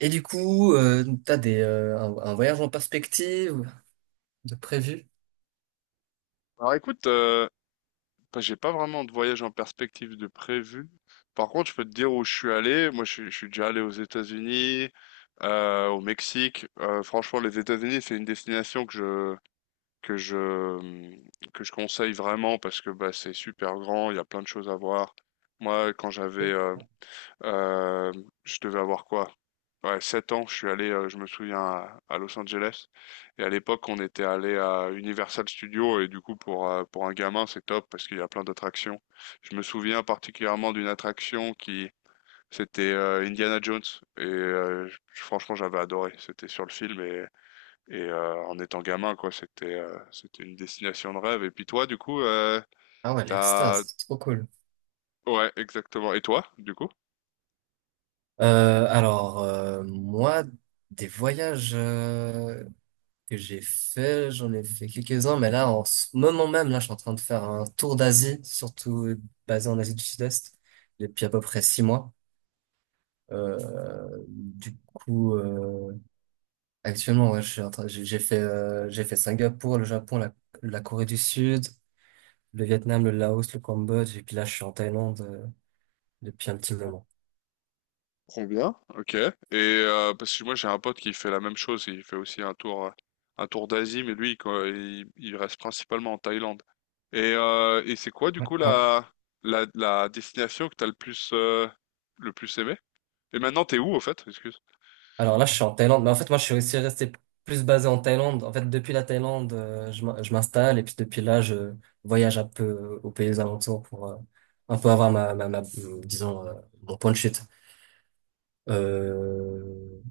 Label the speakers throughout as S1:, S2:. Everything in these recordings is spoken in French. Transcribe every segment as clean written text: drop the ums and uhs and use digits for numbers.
S1: Et du coup, t'as un voyage en perspective de prévu?
S2: Alors écoute, j'ai pas vraiment de voyage en perspective de prévu. Par contre, je peux te dire où je suis allé. Moi, je suis déjà allé aux États-Unis, au Mexique. Franchement, les États-Unis, c'est une destination que je hum, que je conseille vraiment parce que bah, c'est super grand, il y a plein de choses à voir. Moi, quand j'avais euh, je devais avoir quoi? Ouais, 7 ans, je suis allé, je me souviens, à Los Angeles. Et à l'époque, on était allé à Universal Studios. Et du coup, pour un gamin, c'est top parce qu'il y a plein d'attractions. Je me souviens particulièrement d'une attraction c'était Indiana Jones. Franchement, j'avais adoré. C'était sur le film. Et en étant gamin, quoi, c'était une destination de rêve. Et puis toi, du coup,
S1: Ah ouais,
S2: t'as...
S1: l'extase, c'est trop cool.
S2: Ouais, exactement. Et toi, du coup?
S1: Alors, moi, des voyages que j'ai fait, j'en ai fait quelques-uns, mais là, en ce moment même, là, je suis en train de faire un tour d'Asie, surtout basé en Asie du Sud-Est, depuis à peu près 6 mois. Du coup, actuellement, ouais, je suis en train, j'ai fait Singapour, le Japon, la Corée du Sud, le Vietnam, le Laos, le Cambodge, et puis là, je suis en Thaïlande depuis un petit moment.
S2: Trop bien, ok. Et parce que moi j'ai un pote qui fait la même chose, il fait aussi un tour d'Asie, mais lui quoi, il reste principalement en Thaïlande. Et c'est quoi du
S1: Ouais.
S2: coup la destination que t'as le plus aimé? Et maintenant t'es où au fait? Excuse.
S1: Alors là, je suis en Thaïlande, mais en fait, moi, je suis aussi resté plus basé en Thaïlande. En fait, depuis la Thaïlande, je m'installe, et puis depuis là, je voyage un peu aux pays alentours pour un peu avoir ma, ma, ma disons, mon point de chute. Euh,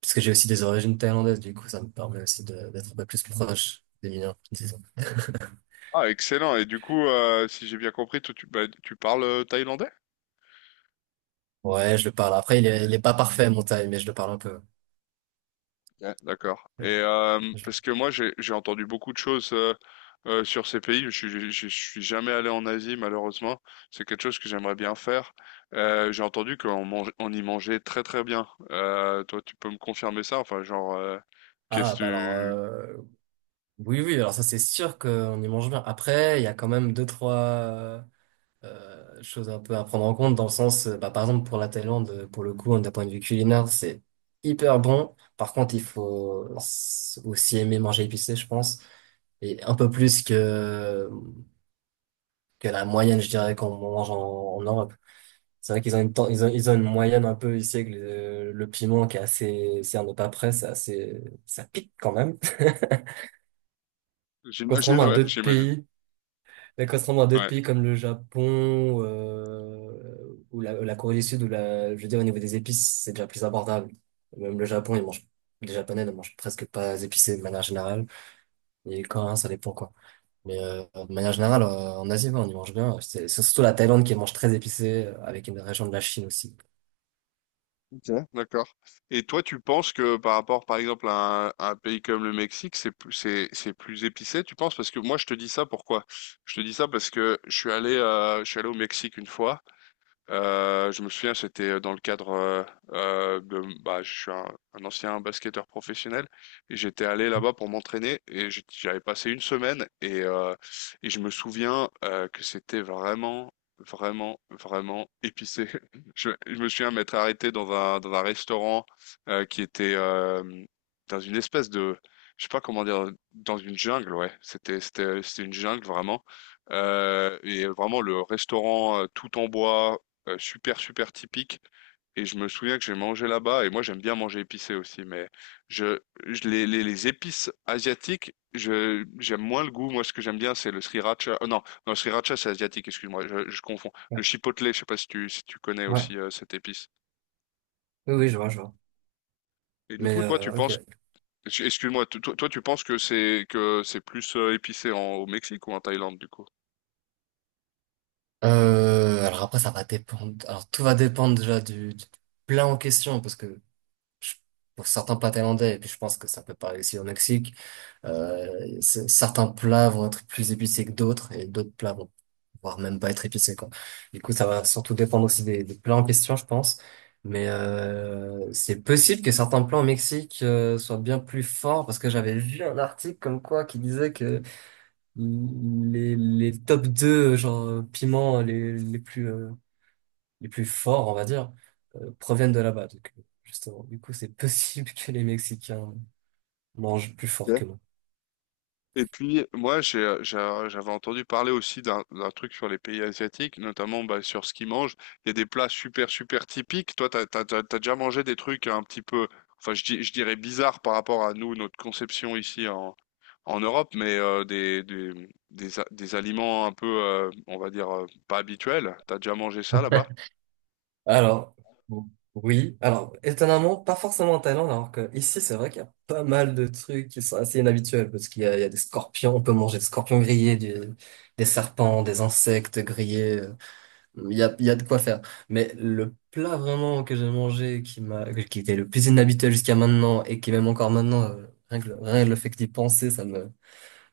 S1: Parce que j'ai aussi des origines thaïlandaises, du coup, ça me permet aussi d'être un peu plus proche des miens.
S2: Ah excellent. Et du coup, si j'ai bien compris, toi, tu, bah, tu parles thaïlandais?
S1: Ouais, je le parle. Après, il est pas parfait, mon taille, mais je le parle un peu.
S2: Ouais, d'accord. Et
S1: Je-
S2: euh,
S1: je
S2: parce
S1: le-
S2: que moi j'ai entendu beaucoup de choses sur ces pays. Je suis jamais allé en Asie malheureusement. C'est quelque chose que j'aimerais bien faire. J'ai entendu qu'on mange on y mangeait très très bien. Toi tu peux me confirmer ça? Enfin genre qu'est-ce
S1: Ah, bah alors,
S2: que tu
S1: oui, oui, alors ça, c'est sûr qu'on y mange bien. Après, il y a quand même deux, trois chose un peu à prendre en compte dans le sens, bah, par exemple, pour la Thaïlande, pour le coup, hein, d'un point de vue culinaire, c'est hyper bon. Par contre, il faut aussi aimer manger épicé, je pense, et un peu plus que, la moyenne, je dirais, qu'on mange en Europe. C'est vrai qu'ils ont une, ten- ils ont une moyenne un peu ici, avec le piment qui est assez, si on n'est pas prêt, c'est assez, ça pique quand même.
S2: j'imagine
S1: Contrairement à
S2: ouais
S1: d'autres
S2: j'imagine
S1: pays Mais contrairement à d'autres
S2: ouais.
S1: pays comme le Japon ou la Corée du Sud, où la, je veux dire, au niveau des épices, c'est déjà plus abordable. Même le Japon, les Japonais ne mangent presque pas épicé de manière générale. Et les Coréens, ça dépend quoi. Mais de manière générale, en Asie, ouais, on y mange bien. C'est surtout la Thaïlande qui mange très épicé, avec une région de la Chine aussi.
S2: Ok, d'accord. Et toi, tu penses que par rapport, par exemple, à un pays comme le Mexique, c'est plus épicé, tu penses? Parce que moi, je te dis ça pourquoi? Je te dis ça parce que je suis allé au Mexique une fois je me souviens, c'était dans le cadre de je suis un ancien basketteur professionnel et j'étais allé là-bas pour m'entraîner et j'avais passé une semaine et je me souviens que c'était vraiment, vraiment, vraiment épicé. Je me souviens m'être arrêté dans un restaurant qui était dans une espèce de, je sais pas comment dire, dans une jungle, ouais. C'était une jungle vraiment. Et vraiment le restaurant tout en bois, super typique. Et je me souviens que j'ai mangé là-bas, et moi j'aime bien manger épicé aussi, mais je, les épices asiatiques, j'aime moins le goût. Moi, ce que j'aime bien, c'est le sriracha. Non, non, le sriracha, c'est asiatique, excuse-moi, je confonds.
S1: Ouais.
S2: Le chipotle, je sais pas si tu connais
S1: Ouais.
S2: aussi cette épice.
S1: Oui, oui, je vois, je vois.
S2: Et du
S1: Mais
S2: coup, toi, tu
S1: ok.
S2: penses, excuse-moi, toi, tu penses que c'est plus épicé au Mexique ou en Thaïlande, du coup?
S1: Alors après, ça va dépendre. Alors tout va dépendre déjà du plat en question, parce que je- pour certains plats thaïlandais, et puis je pense que ça peut pas aussi au Mexique, certains plats vont être plus épicés que d'autres, et d'autres plats vont voire même pas être épicés, quoi. Du coup, ça va surtout dépendre aussi des plats en question, je pense. Mais c'est possible que certains plats au Mexique soient bien plus forts, parce que j'avais vu un article comme quoi qui disait que les top 2 genre, piments les plus forts, on va dire, proviennent de là-bas. Donc, justement, du coup, c'est possible que les Mexicains mangent plus fort que nous.
S2: Et puis, moi, j'avais entendu parler aussi d'un truc sur les pays asiatiques, notamment bah, sur ce qu'ils mangent. Il y a des plats super, super typiques. Toi, t'as déjà mangé des trucs un petit peu, enfin, je dirais bizarres par rapport à nous, notre conception en Europe, mais des aliments un peu, on va dire, pas habituels. T'as déjà mangé ça là-bas?
S1: Alors, oui. Alors, étonnamment, pas forcément en Thaïlande, alors que ici, c'est vrai qu'il y a pas mal de trucs qui sont assez inhabituels, parce qu'il y a, des scorpions, on peut manger des scorpions grillés, des serpents, des insectes grillés. Il y a de quoi faire. Mais le plat vraiment que j'ai mangé, qui était le plus inhabituel jusqu'à maintenant, et qui même encore maintenant, rien que le fait que d'y penser, ça me,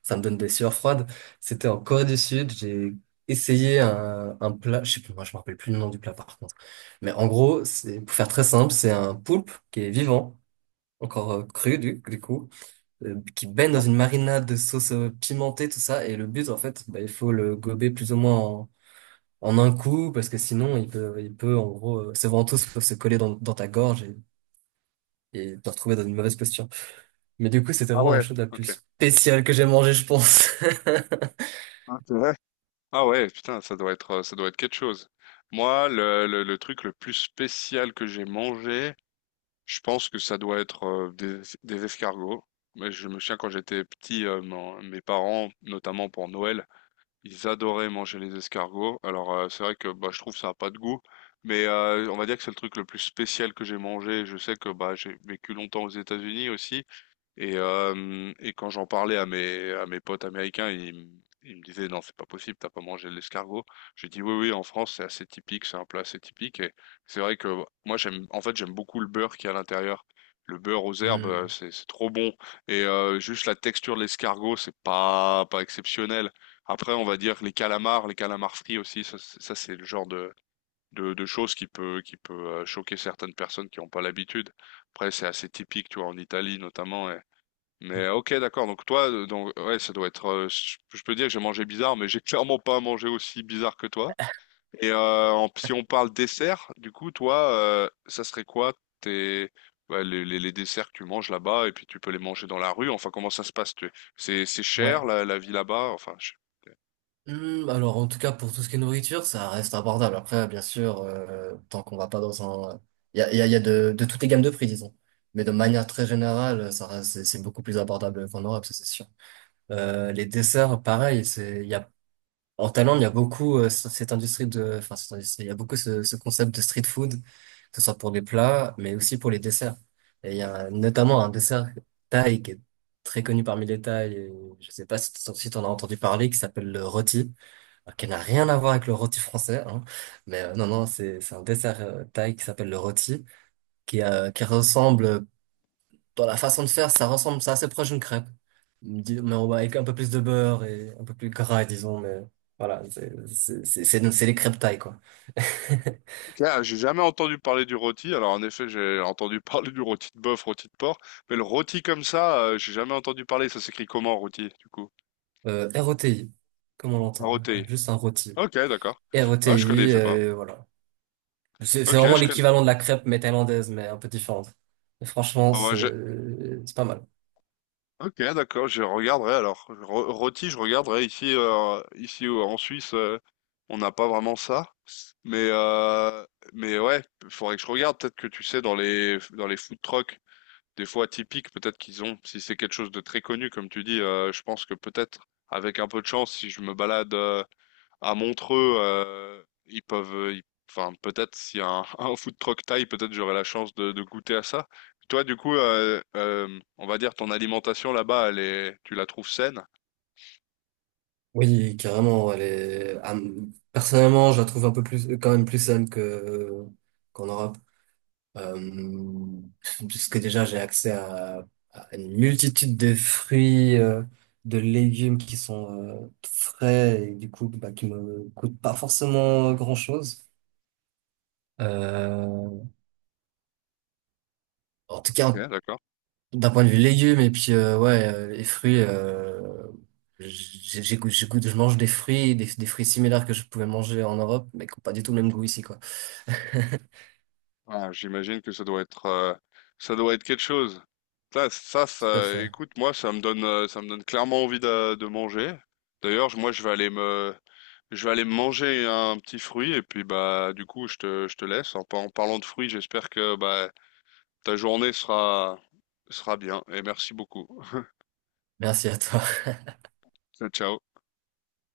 S1: ça me donne des sueurs froides. C'était en Corée du Sud, j'ai essayé un plat, je sais plus, moi je me rappelle plus le nom du plat par contre. Mais en gros, pour faire très simple, c'est un poulpe qui est vivant, encore cru du coup, qui baigne dans
S2: Non.
S1: une marinade de sauce pimentée, tout ça. Et le but en fait, bah, il faut le gober plus ou moins en, un coup, parce que sinon il peut en gros, ses ventouses peuvent se coller dans ta gorge et te retrouver dans une mauvaise posture. Mais du coup, c'était
S2: Ah
S1: vraiment la
S2: ouais,
S1: chose la
S2: ok.
S1: plus spéciale que j'ai mangée, je pense.
S2: Hein, c'est vrai. Ah ouais, putain, ça doit être quelque chose. Moi, le truc le plus spécial que j'ai mangé, je pense que ça doit être des escargots. Mais je me souviens quand j'étais petit, mes parents, notamment pour Noël, ils adoraient manger les escargots. Alors c'est vrai que bah, je trouve ça a pas de goût, mais on va dire que c'est le truc le plus spécial que j'ai mangé. Je sais que bah, j'ai vécu longtemps aux États-Unis aussi, et quand j'en parlais à mes potes américains, ils me disaient, non, c'est pas possible, t'as pas mangé de l'escargot. J'ai dit, oui, oui, en France, c'est assez typique, c'est un plat assez typique. Et c'est vrai que moi, j'aime, en fait, j'aime beaucoup le beurre qui est à l'intérieur. Le beurre aux herbes,
S1: Hmm.
S2: c'est trop bon. Et juste la texture de l'escargot, c'est pas, pas exceptionnel. Après, on va dire que les calamars frits aussi, c'est le genre de choses qui peut choquer certaines personnes qui n'ont pas l'habitude. Après, c'est assez typique, tu vois, en Italie notamment. Mais ok, d'accord. Donc toi, donc ouais, ça doit être. Je peux dire que j'ai mangé bizarre, mais j'ai clairement pas mangé aussi bizarre que toi. Si on parle dessert, du coup, toi, ça serait quoi tes, ouais, les desserts que tu manges là-bas et puis tu peux les manger dans la rue. Enfin, comment ça se passe? Tu- C'est
S1: Ouais.
S2: cher la vie là-bas. Enfin, je-
S1: Alors en tout cas pour tout ce qui est nourriture, ça reste abordable. Après, bien sûr, tant qu'on va pas il y a, il y a, il y a, de toutes les gammes de prix, disons. Mais de manière très générale, c'est beaucoup plus abordable qu'en Europe, ça c'est sûr. Les desserts, pareil, il y a, en Thaïlande, il y a beaucoup cette industrie de, il y a beaucoup ce concept de street food, que ce soit pour les plats, mais aussi pour les desserts. Et il y a notamment un dessert thaï qui est très connu parmi les Thaïs, et je sais pas si si t'en as entendu parler, qui s'appelle le rôti, qui n'a rien à voir avec le rôti français, hein. Mais non, non, c'est un dessert thaï qui s'appelle le rôti, qui, euh, qui ressemble, euh, dans la façon de faire, ça ressemble, c'est assez proche d'une crêpe. Mais on va avec un peu plus de beurre et un peu plus gras, disons, mais voilà, c'est les crêpes thaï, quoi.
S2: Ok, ah, j'ai jamais entendu parler du rôti. Alors en effet, j'ai entendu parler du rôti de bœuf, rôti de porc, mais le rôti comme ça, j'ai jamais entendu parler. Ça s'écrit comment rôti du coup?
S1: Rôti, comme on l'entend, hein,
S2: Rôti.
S1: juste un rôti.
S2: Ok, d'accord. Ah, je
S1: Rôti
S2: connaissais pas.
S1: voilà. C'est
S2: Ok,
S1: vraiment
S2: je connais.
S1: l'équivalent de la crêpe, mais thaïlandaise, mais un peu différente. Et franchement,
S2: Ah, bah,
S1: c'est
S2: je-
S1: c'est pas mal.
S2: Ok, d'accord. Je regarderai alors. Ro- Rôti, je regarderai ici, en Suisse, on n'a pas vraiment ça. Mais euh, mais ouais, faudrait que je regarde. Peut-être que tu sais dans les food trucks des fois atypiques peut-être qu'ils ont. Si c'est quelque chose de très connu, comme tu dis, je pense que peut-être avec un peu de chance, si je me balade à Montreux, enfin peut-être s'il y a un, un food truck thaï, peut-être j'aurai la chance de goûter à ça. Toi, du coup, on va dire ton alimentation là-bas, elle est, tu la trouves saine?
S1: Oui, carrément. Personnellement, je la trouve un peu plus, quand même plus saine que qu'en Europe, euh... puisque déjà j'ai accès à une multitude de fruits, de légumes qui sont frais et du coup bah, qui me coûtent pas forcément grand-chose. Euh... En tout
S2: Ok,
S1: cas,
S2: d'accord.
S1: d'un point de vue légumes et puis ouais les fruits j'ai- j'écoute j'écoute je mange des fruits des fruits similaires que je pouvais manger en Europe mais qui n'ont pas du tout le même goût ici quoi. Tout
S2: Ah, j'imagine que ça doit être quelque chose.
S1: à fait.
S2: Écoute, moi, ça me donne clairement envie de manger. D'ailleurs, je- moi, je vais aller me, je vais aller me manger un petit fruit et puis bah, du coup, je te laisse. En parlant de fruits, j'espère que bah, ta journée sera, sera bien. Et merci beaucoup.
S1: Merci à toi.
S2: Ciao.